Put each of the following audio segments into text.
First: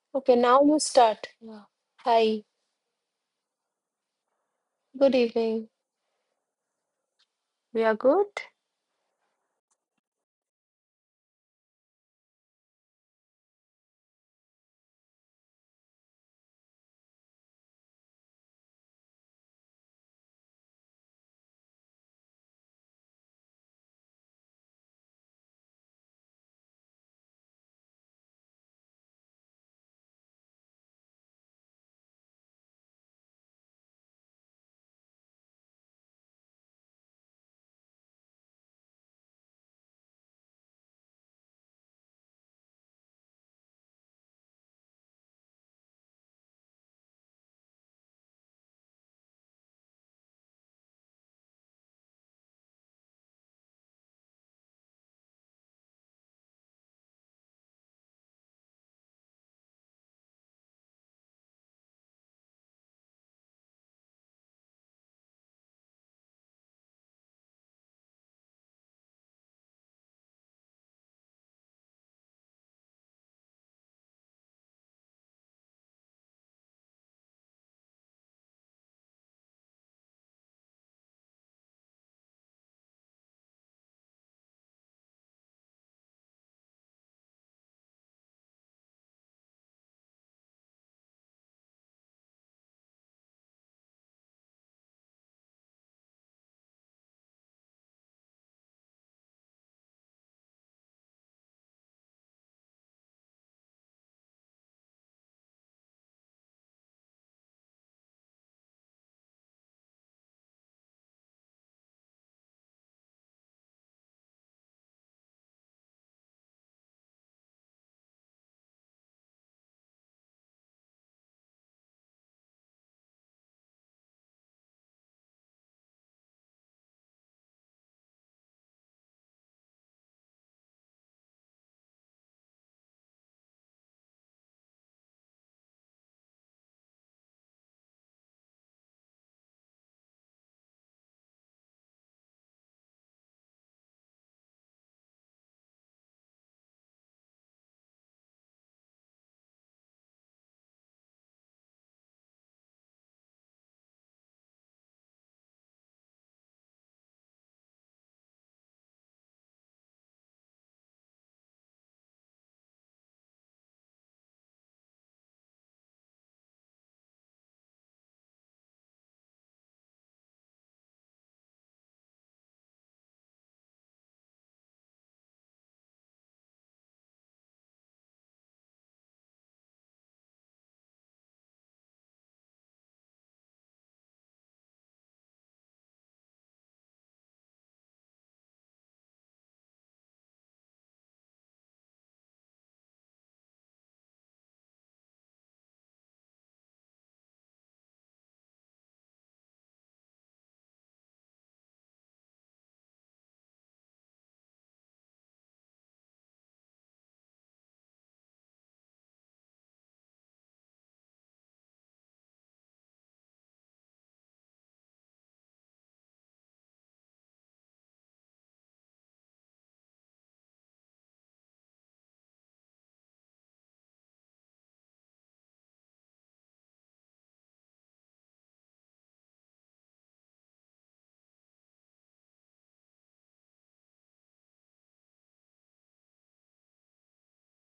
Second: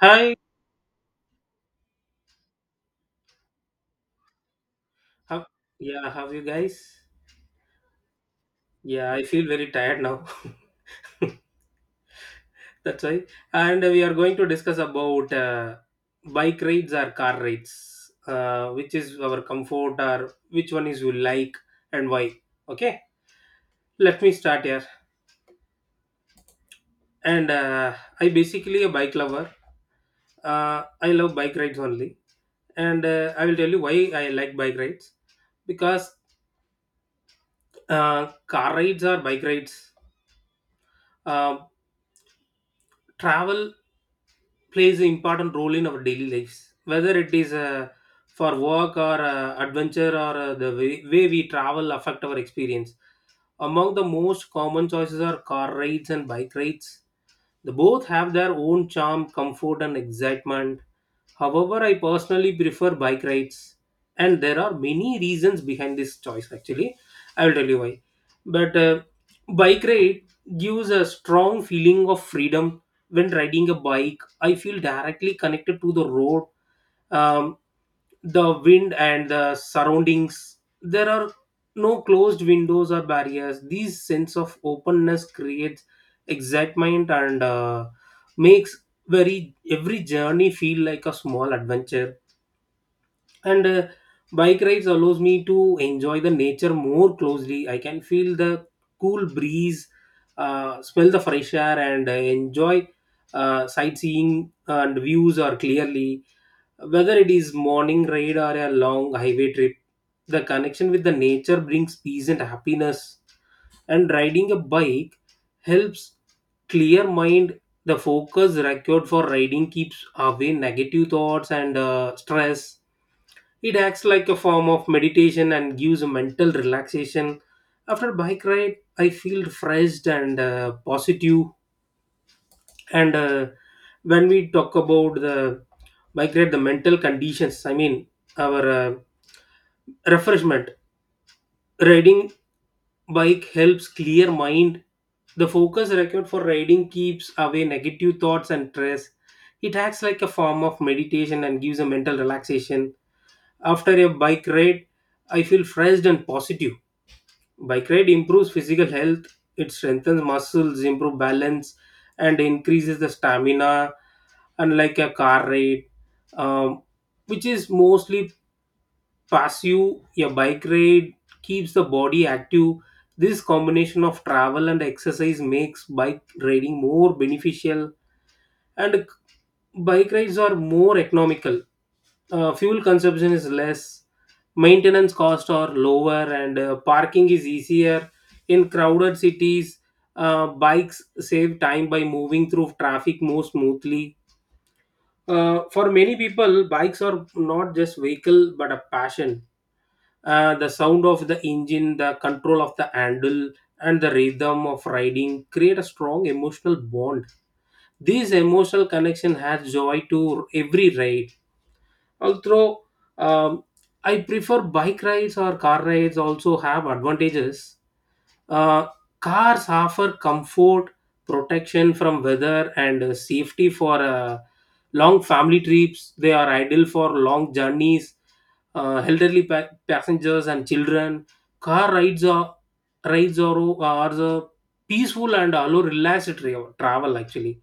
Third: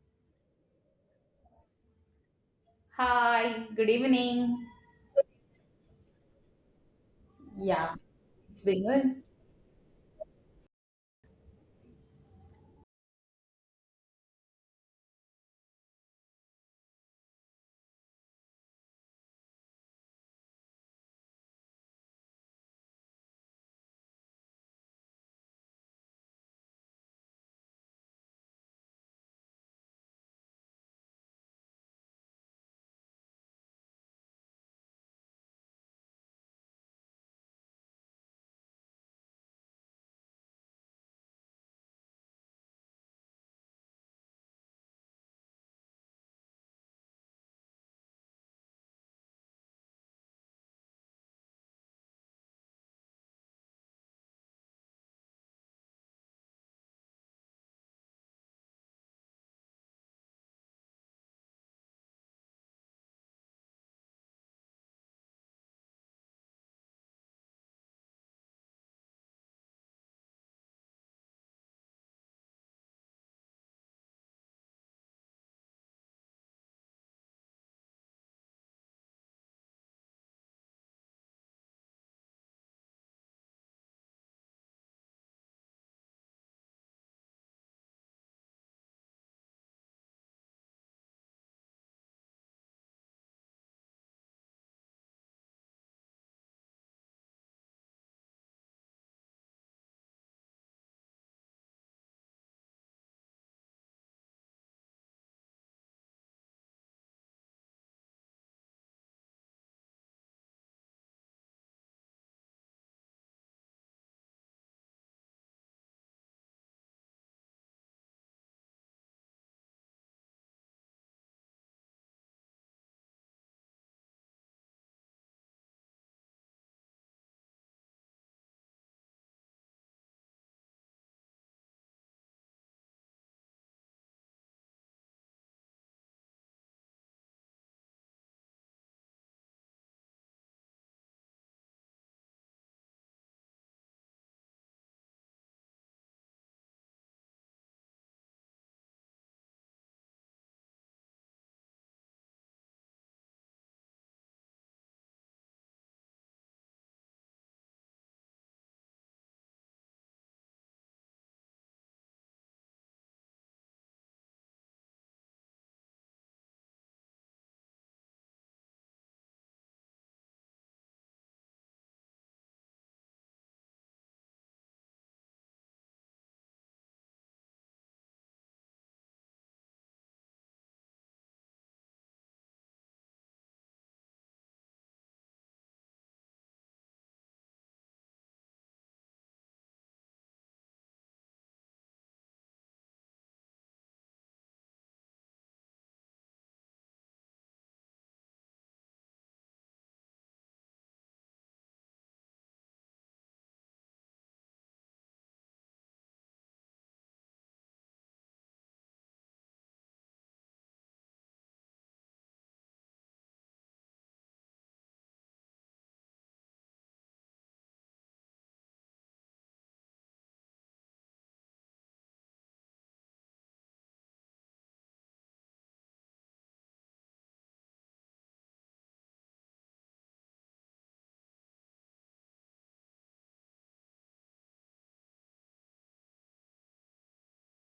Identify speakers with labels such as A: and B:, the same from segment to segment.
A: Hi,
B: Okay, now you start. Yeah. Hi,
C: Hi, good evening.
B: good
A: how,
B: evening.
A: yeah, how you guys?
B: We are
C: Yeah,
B: good?
C: it's been
A: Yeah, I
C: good.
A: feel very tired now. That's why. And we are going to discuss about bike rides or car rides, which is our comfort or which one is you like and why. Okay, let me start here. And I basically a bike lover. I love bike rides only, and I will tell you why I like bike rides because car rides or bike rides, uh, travel plays an important role in our daily lives, whether it is for work or adventure, or the way we travel affect our experience. Among the most common choices are car rides and bike rides. The both have their own charm, comfort, and excitement. However, I personally prefer bike rides, and there are many reasons behind this choice. Actually, I will tell you why. But bike ride gives a strong feeling of freedom. When riding a bike, I feel directly connected to the road, um, the wind, and the surroundings. There are no closed windows or barriers. These sense of openness creates excitement, and makes very every journey feel like a small adventure. And bike rides allows me to enjoy the nature more closely. I can feel the cool breeze, smell the fresh air, and enjoy sightseeing and views are clearly. Whether it is morning ride or a long highway trip, the connection with the nature brings peace and happiness. And riding a bike helps clear mind. The focus required for riding keeps away negative thoughts and stress. It acts like a form of meditation and gives a mental relaxation. After bike ride, I feel refreshed and positive. And when we talk about the migrate the mental conditions, I mean our refreshment, riding bike helps clear mind. The focus required for riding keeps away negative thoughts and stress. It acts like a form of meditation and gives a mental relaxation. After a bike ride, I feel fresh and positive. Bike ride improves physical health. It strengthens muscles, improves balance, and increases the stamina. Unlike a car ride, um, which is mostly passive, a bike ride keeps the body active. This combination of travel and exercise makes bike riding more beneficial, and bike rides are more economical. Fuel consumption is less, maintenance costs are lower, and parking is easier. In crowded cities, bikes save time by moving through traffic more smoothly. For many people, bikes are not just vehicle but a passion. The sound of the engine, the control of the handle, and the rhythm of riding create a strong emotional bond. This emotional connection adds joy to every ride. Although um, I prefer bike rides or car rides, also have advantages. Uh, cars offer comfort, protection from weather, and safety for long family trips. They are ideal for long journeys, elderly passengers, and children. Car rides are the peaceful and allow relaxed travel. Actually,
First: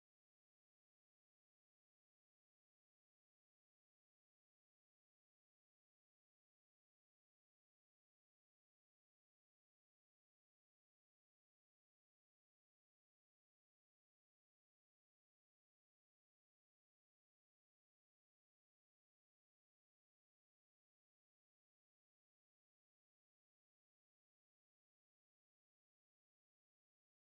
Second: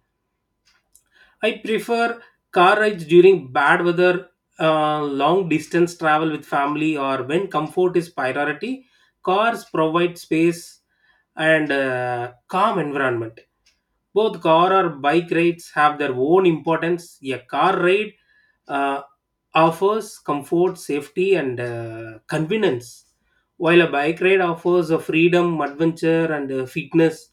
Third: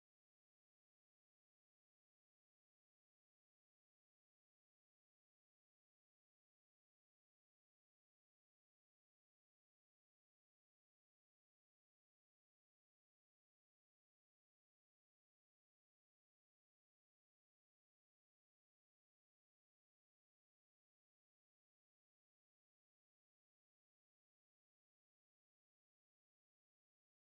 A: I prefer car rides during bad weather. Long distance travel with family or when comfort is priority, cars provide space and calm environment. Both car or bike rides have their own importance. A car ride uh, offers comfort, safety, and convenience, while a bike ride offers a freedom, adventure, and fitness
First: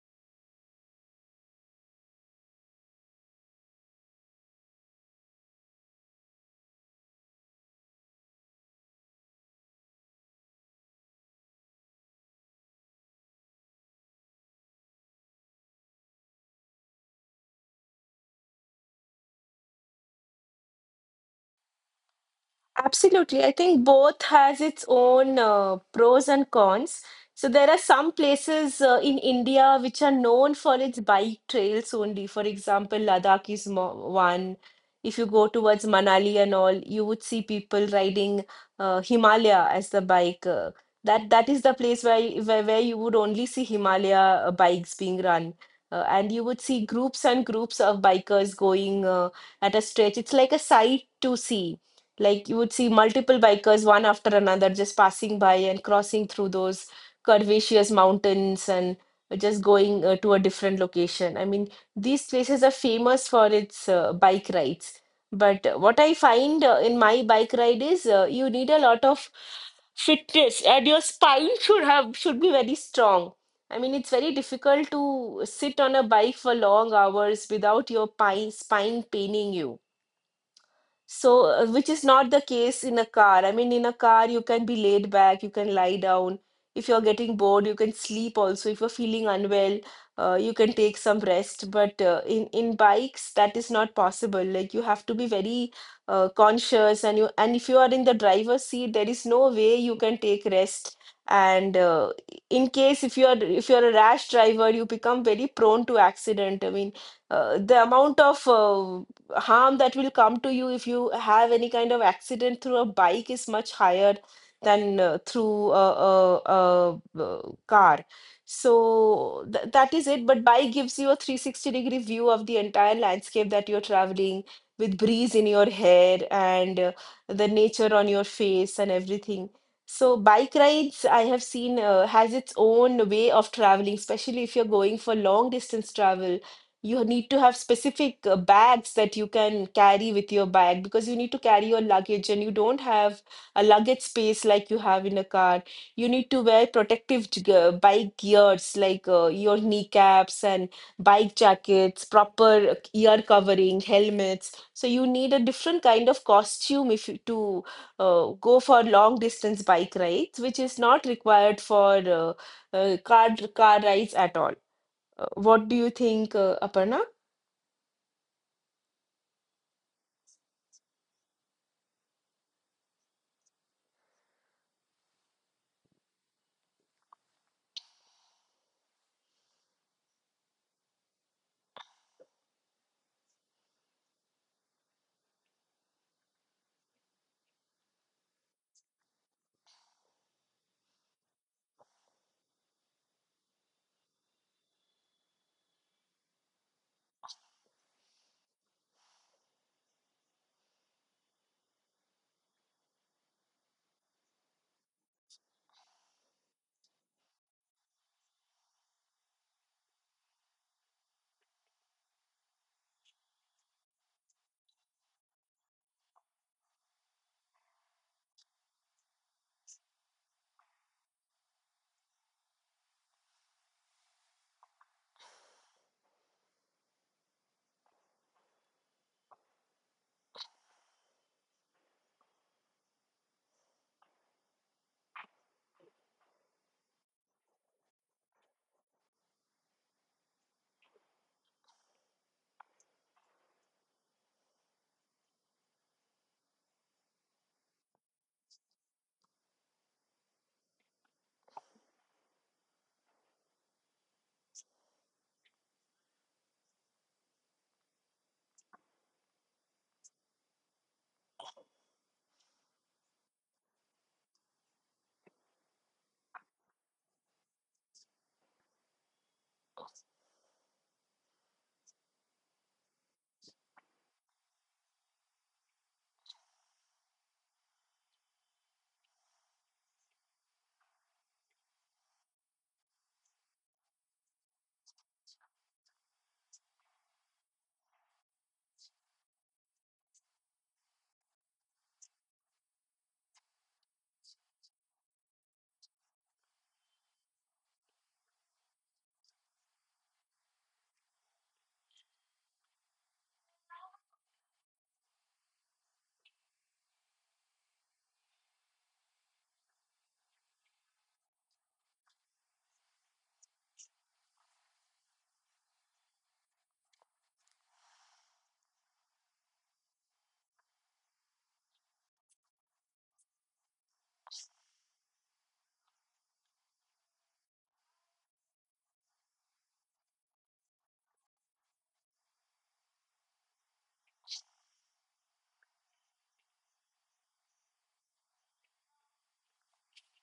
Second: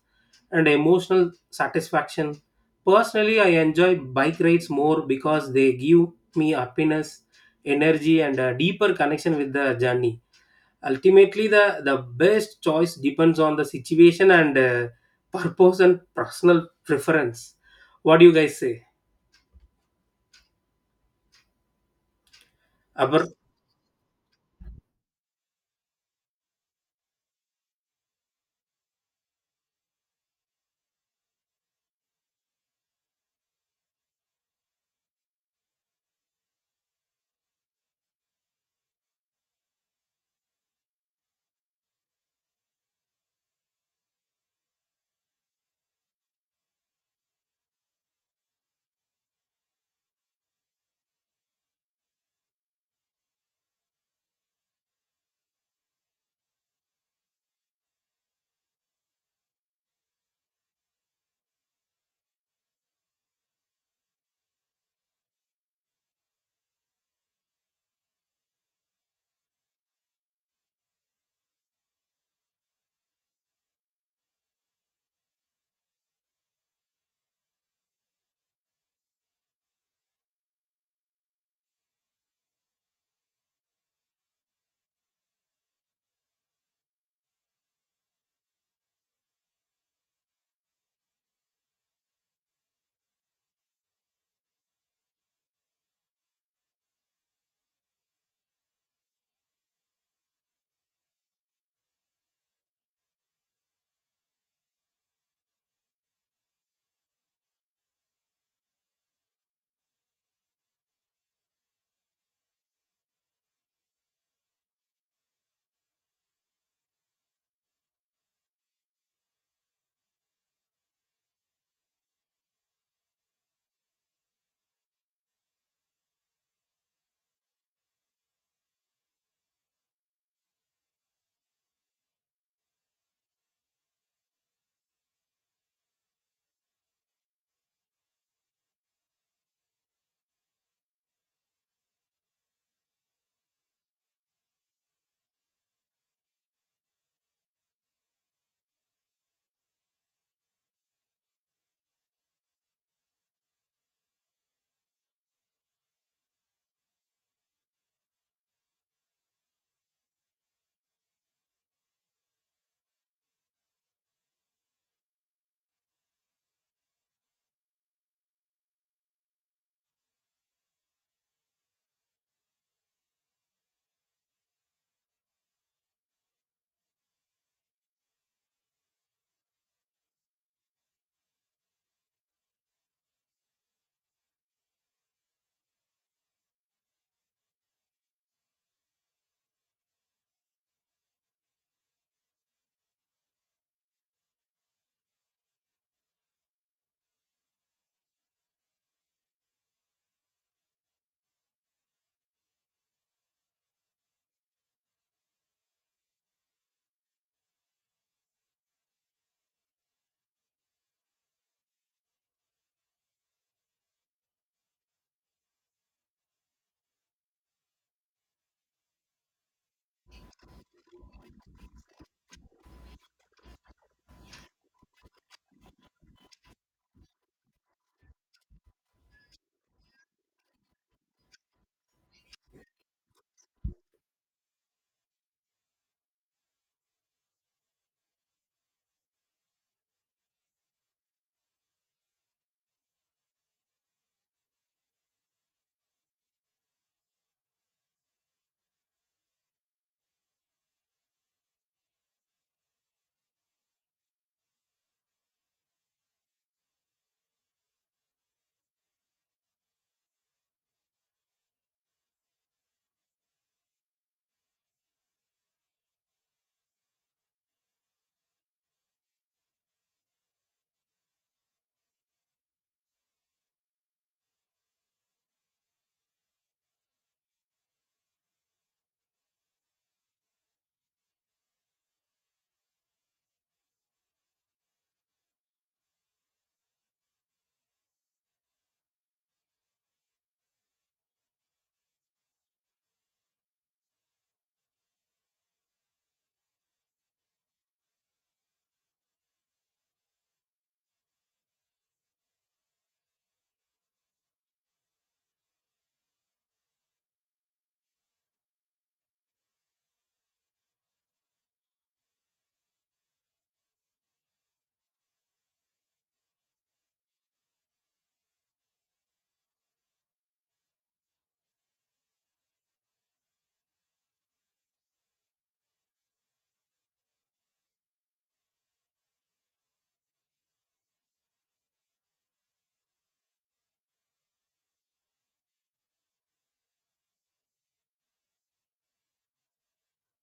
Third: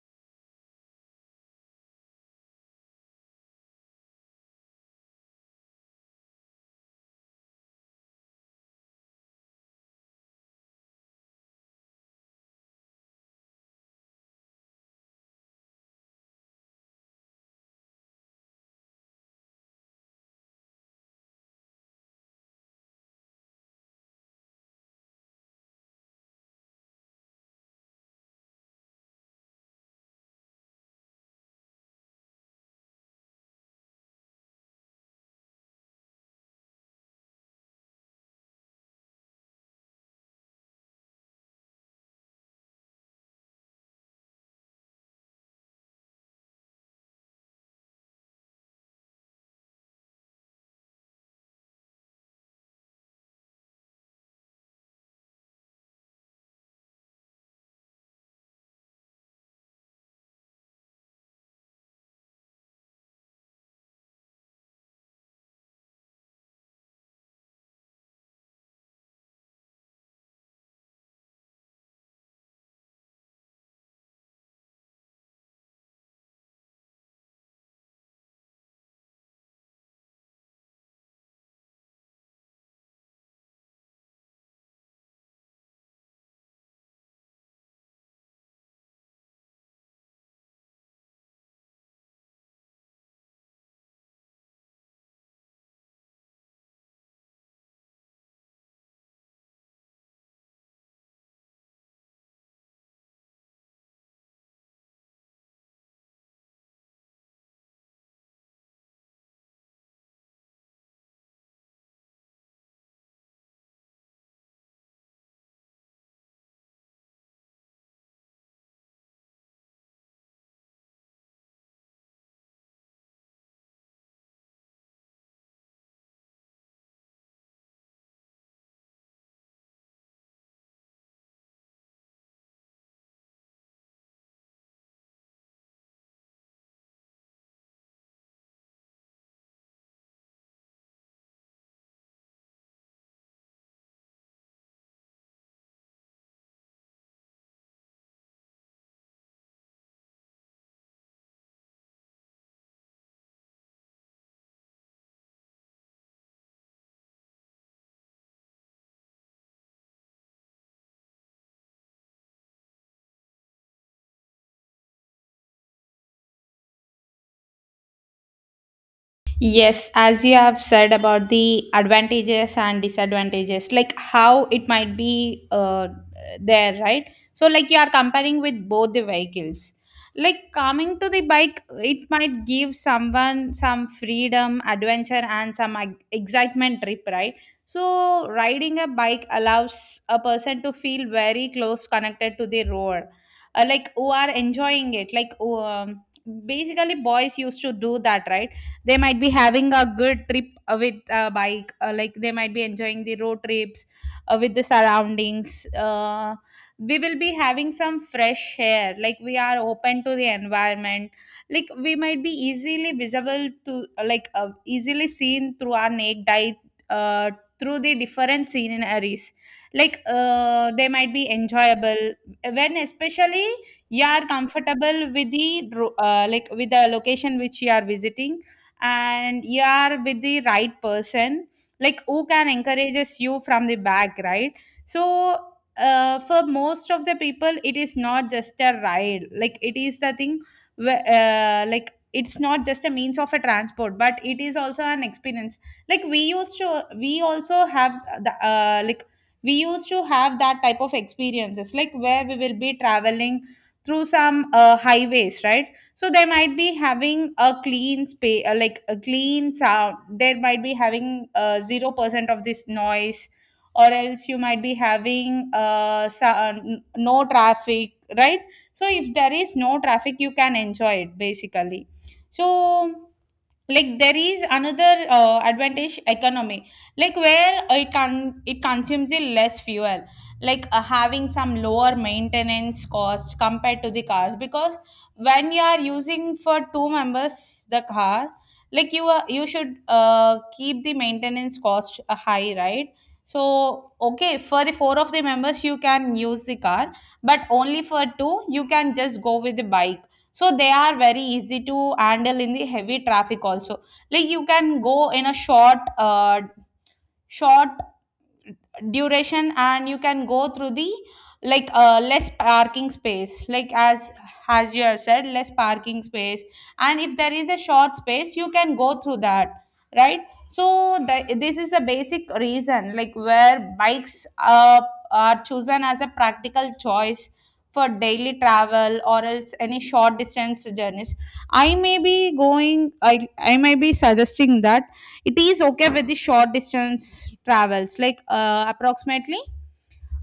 A: and emotional satisfaction. Personally, I enjoy bike rides more because they give me happiness, energy, and a deeper connection with the journey. Ultimately, the best choice depends on the situation and purpose and personal preference. What do you guys say? Abra?
B: Absolutely. I think both has its own pros and cons. So there are some places in India which are known for its bike trails only. For example, Ladakh is mo one. If you go towards Manali and all, you would see people riding Himalaya as the bike. That is the place where, y- where where you would only see Himalaya bikes being run. And you would see groups and groups of bikers going at a stretch. It's like a sight to see like you would see multiple bikers, one after another, just passing by and crossing through those curvaceous mountains and just going to a different location. I mean, these places are famous for its bike rides. But what I find in my bike ride is you need a lot of fitness and your spine should be very strong. I mean, it's very difficult to sit on a bike for long hours without your spine paining you. So, which is not the case in a car. I mean, in a car, you can be laid back, you can lie down. If you're getting bored, you can sleep also. If you're feeling unwell, you can take some rest. But in bikes, that is not possible. Like you have to be very conscious, and you and if you are in the driver's seat, there is no way you can take rest. And in case if you're a rash driver, you become very prone to accident. I mean, the amount of harm that will come to you if you have any kind of accident through a bike is much higher than through a car. So that is it. But bike gives you a 360 degree view of the entire landscape that you're traveling with breeze in your hair and the nature on your face and everything. So bike rides, I have seen, has its own way of traveling, especially if you're going for long distance travel. You need to have specific bags that you can carry with your bag because you need to carry your luggage and you don't have a luggage space like you have in a car. You need to wear protective bike gears like your kneecaps and bike jackets, proper ear covering, helmets. So you need a different kind of costume if you, to go for long distance bike rides, which is not required for car rides at all. What do you think, Aparna?
C: Yes, as you have said about the advantages and disadvantages, like how it might be there, right? So, like you are comparing with both the vehicles. Like coming to the bike, it might give someone some freedom, adventure, and some excitement trip, right? So, riding a bike allows a person to feel very close connected to the road, like who are enjoying it. Like, basically, boys used to do that, right? They might be having a good trip with a bike like they might be enjoying the road trips with the surroundings, we will be having some fresh air, like we are open to the environment, like we might be easily visible to, easily seen through our naked eye uh, through the different sceneries, they might be enjoyable, when especially you are comfortable with the like with the location which you are visiting and you are with the right person, like who can encourages you from the back, right? So for most of the people it is not just a ride, like it is the thing, like it's not just a means of a transport but it is also an experience. Like we used to we also have the, we used to have that type of experiences, like where we will be traveling through some highways, right? So they might be having a clean space, like a clean sound, they might be having 0% of this noise, or else you might be having no traffic, right? So if there is no traffic you can enjoy it, basically. So, like there is another advantage, economy, like where it consumes a less fuel, like having some lower maintenance cost compared to the cars, because when you are using for two members the car, like you should keep the maintenance cost high, right? So okay, for the four of the members you can use the car, but only for two you can just go with the bike. So they are very easy to handle in the heavy traffic also, like you can go in a short duration and you can go through the, less parking space, like as you have said, less parking space, and if there is a short space you can go through that, right? So this is the basic reason, like where bikes are chosen as a practical choice for daily travel or else any short distance journeys. I may be suggesting that it is okay with the short distance travels, like approximately,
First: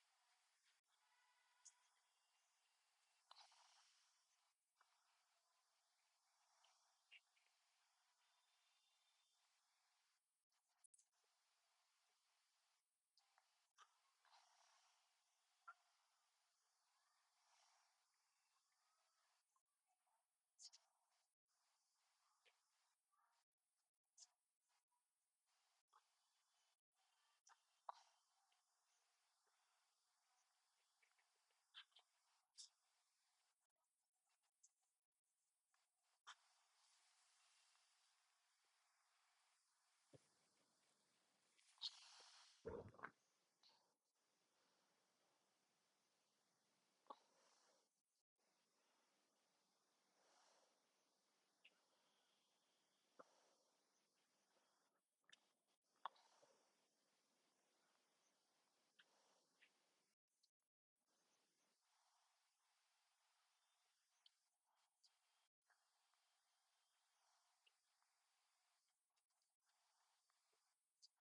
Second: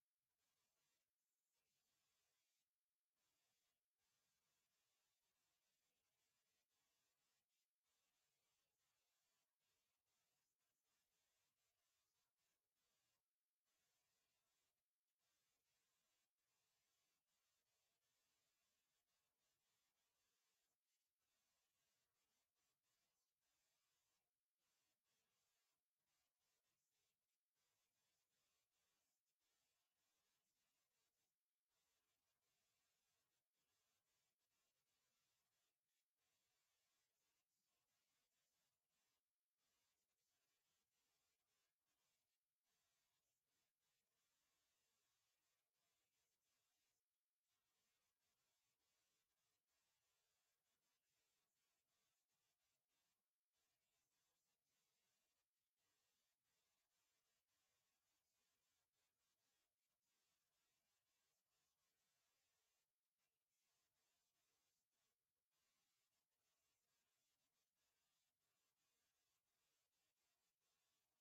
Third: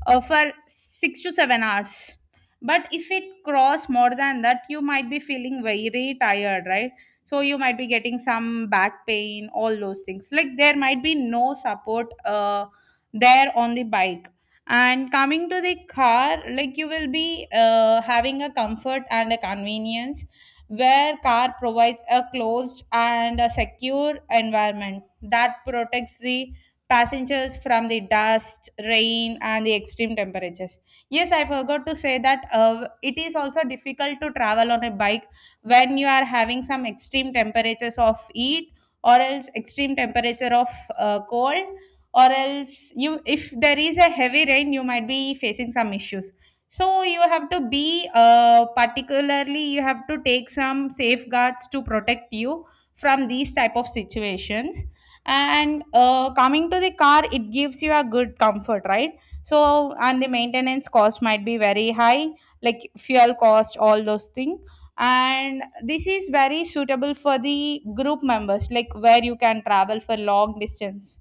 C: for 6 to 7 hours, but if it cross more than that you might be feeling very tired, right? So you might be getting some back pain, all those things, like there might be no support there on the bike. And coming to the car, like you will be having a comfort and a convenience, where car provides a closed and a secure environment that protects the passengers from the dust, rain, and the extreme temperatures. Yes, I forgot to say that it is also difficult to travel on a bike when you are having some extreme temperatures of heat, or else extreme temperature of cold, or else you, if there is a heavy rain you might be facing some issues. So you have to be particularly, you have to take some safeguards to protect you from these type of situations. And coming to the car, it gives you a good comfort, right? So, and the maintenance cost might be very high, like fuel cost, all those things. And this is very suitable for the group members, like where you can travel for long distance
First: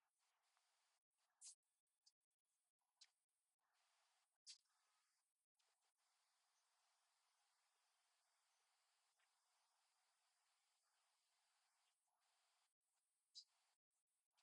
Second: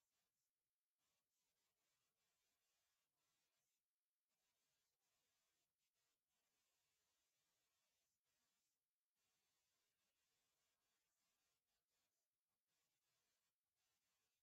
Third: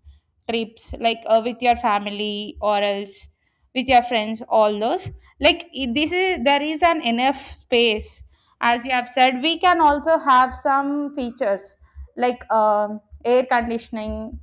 C: trips, like with your family, or else with your friends, all those, this is, there is an enough space, as you have said. We can also have some features, like air conditioning,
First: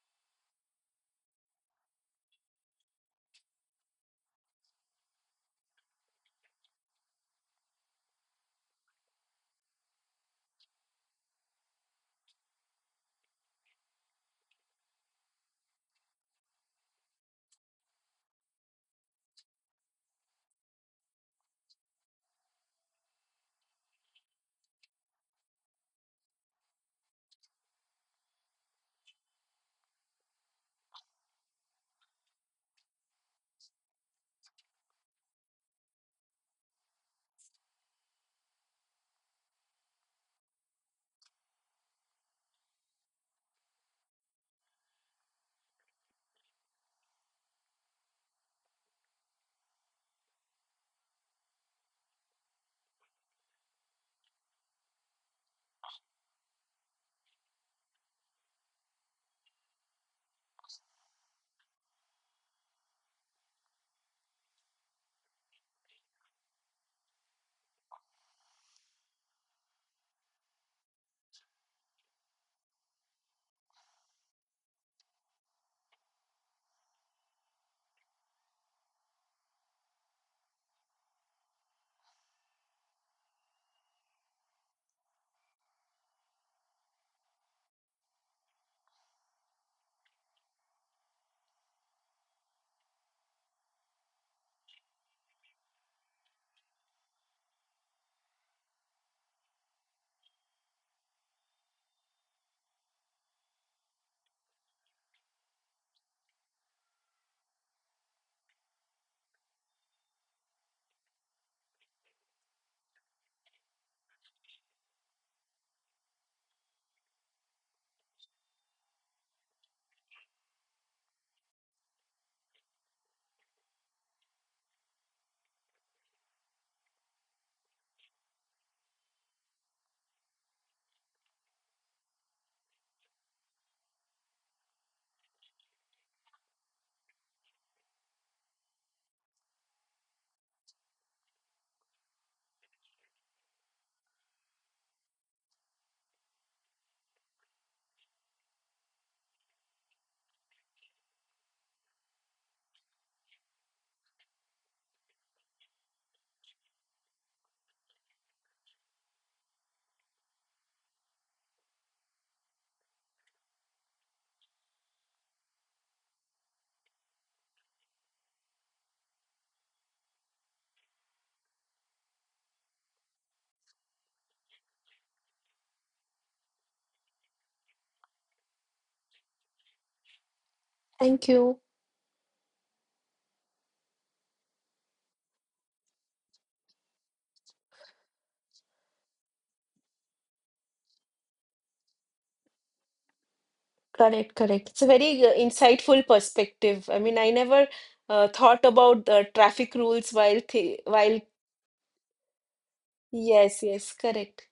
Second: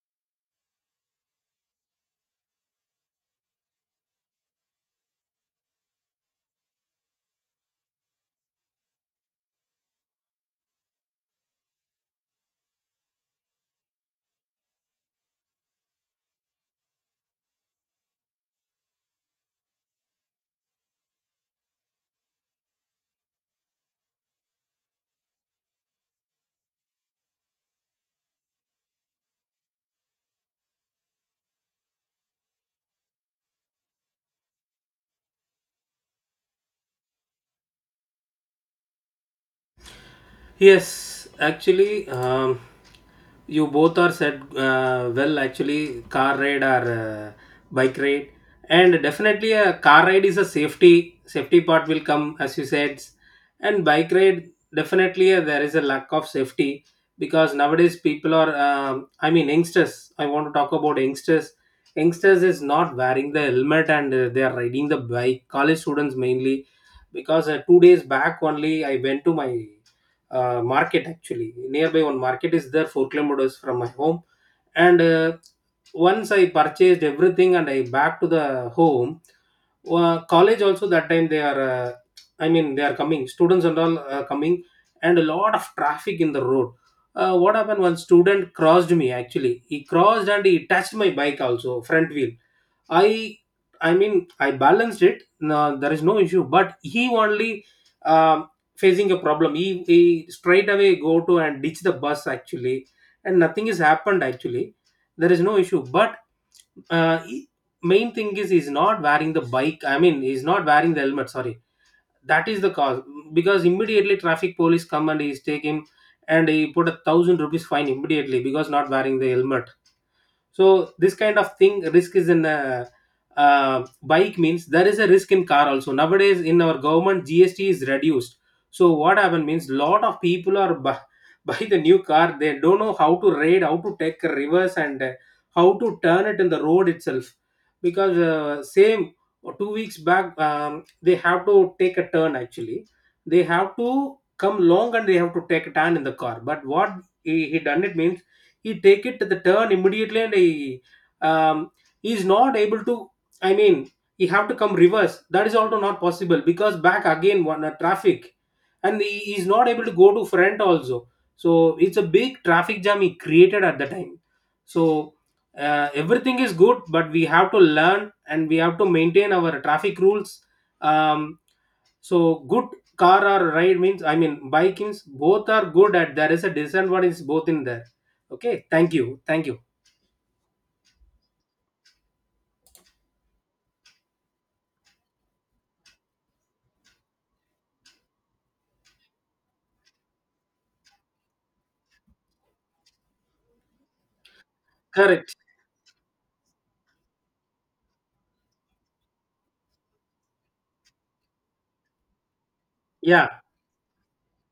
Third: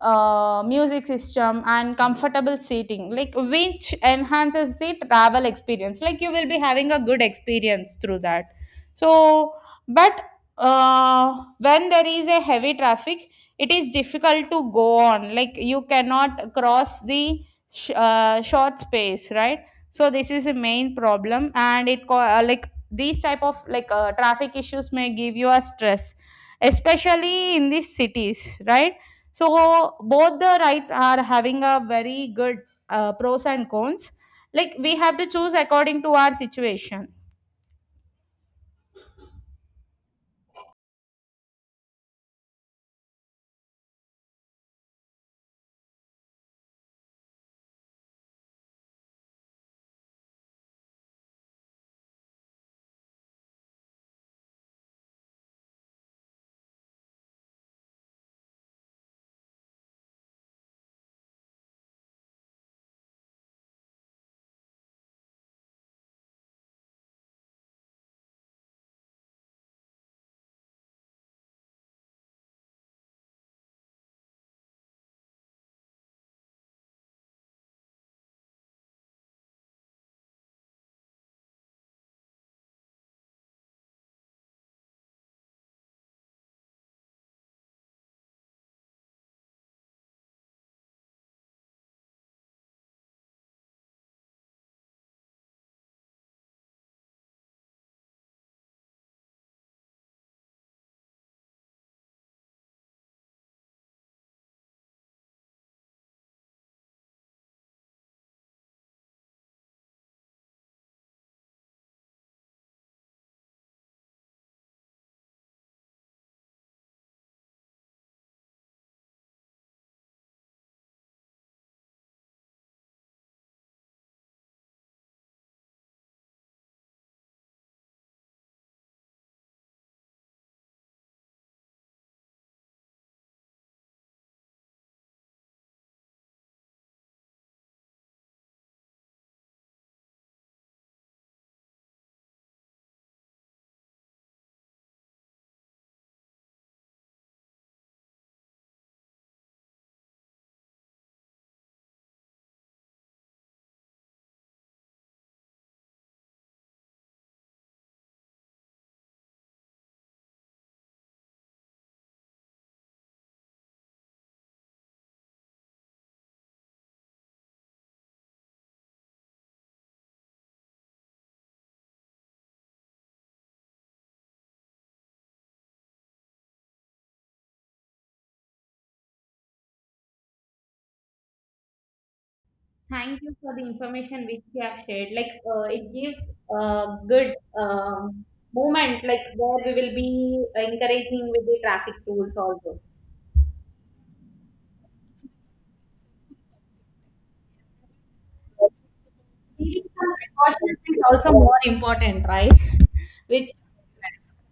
C: music system, and comfortable seating, like which enhances the travel experience, like you will be having a good experience through that. So but when there is a heavy traffic it is difficult to go on, like you cannot cross the short space, right? So this is a main problem, and like these type of traffic issues may give you a stress, especially in these cities, right? So both the rights are having a very good pros and cons, like we have to choose according to our situation.
A: Yes, actually, you both are said well. Actually, car ride or bike ride, and definitely a car ride is a safety part will come as you said, and bike ride definitely there is a lack of safety because nowadays people are. I mean, youngsters. I want to talk about youngsters. Youngsters is not wearing the helmet and they are riding the bike. College students mainly, because 2 days back only I went to my market. Actually, nearby one market is there 4 kilometers from my home. And once I purchased everything and I back to the home. College also that time they are I mean they are coming students and all are coming, and a lot of traffic in the road. What happened, one student crossed me. Actually, he crossed and he touched my bike also front wheel. I I mean I balanced it. No, there is no issue. But he only um, facing a problem. He straight away go to and ditch the bus actually, and nothing has happened actually. There is no issue. But uh, he- main thing is he's not wearing the bike. I mean he's not wearing the helmet. Sorry, that is the cause because immediately traffic police come and he's take him and he put 1,000 rupees fine immediately because not wearing the helmet. So this kind of thing risk is in a bike means there is a risk in car also. Nowadays in our government GST is reduced. So what happened means lot of people are buy the new car. They don't know how to raid, how to take a reverse, and how to turn it in the road itself. Because same 2 weeks back, they have to take a turn. Actually, they have to come long and they have to take a turn in the car. But what he done it means he take it to the turn immediately, and um, he's not able to, I mean he have to come reverse. That is also not possible because back again one traffic. And he is not able to go to front also. So it's a big traffic jam he created at the time. So everything is good, but we have to learn and we have to maintain our traffic rules. Um, so good, car or ride means, I mean bike means, both are good at there is a disadvantage both in there. Okay, thank you, thank you.
B: Thank you.
C: Thank you for the information which you have shared. Like it gives a good movement, like where we will be encouraging with the traffic rules, all those.
B: Correct, correct. It's a very
A: Correct.
B: insightful perspective. I mean, I never thought about the traffic
C: Keeping
B: rules
C: some
B: while
C: precautions
B: th
C: is
B: while
C: also more important, right?
A: Yeah.
C: Which
B: yes, yes, correct.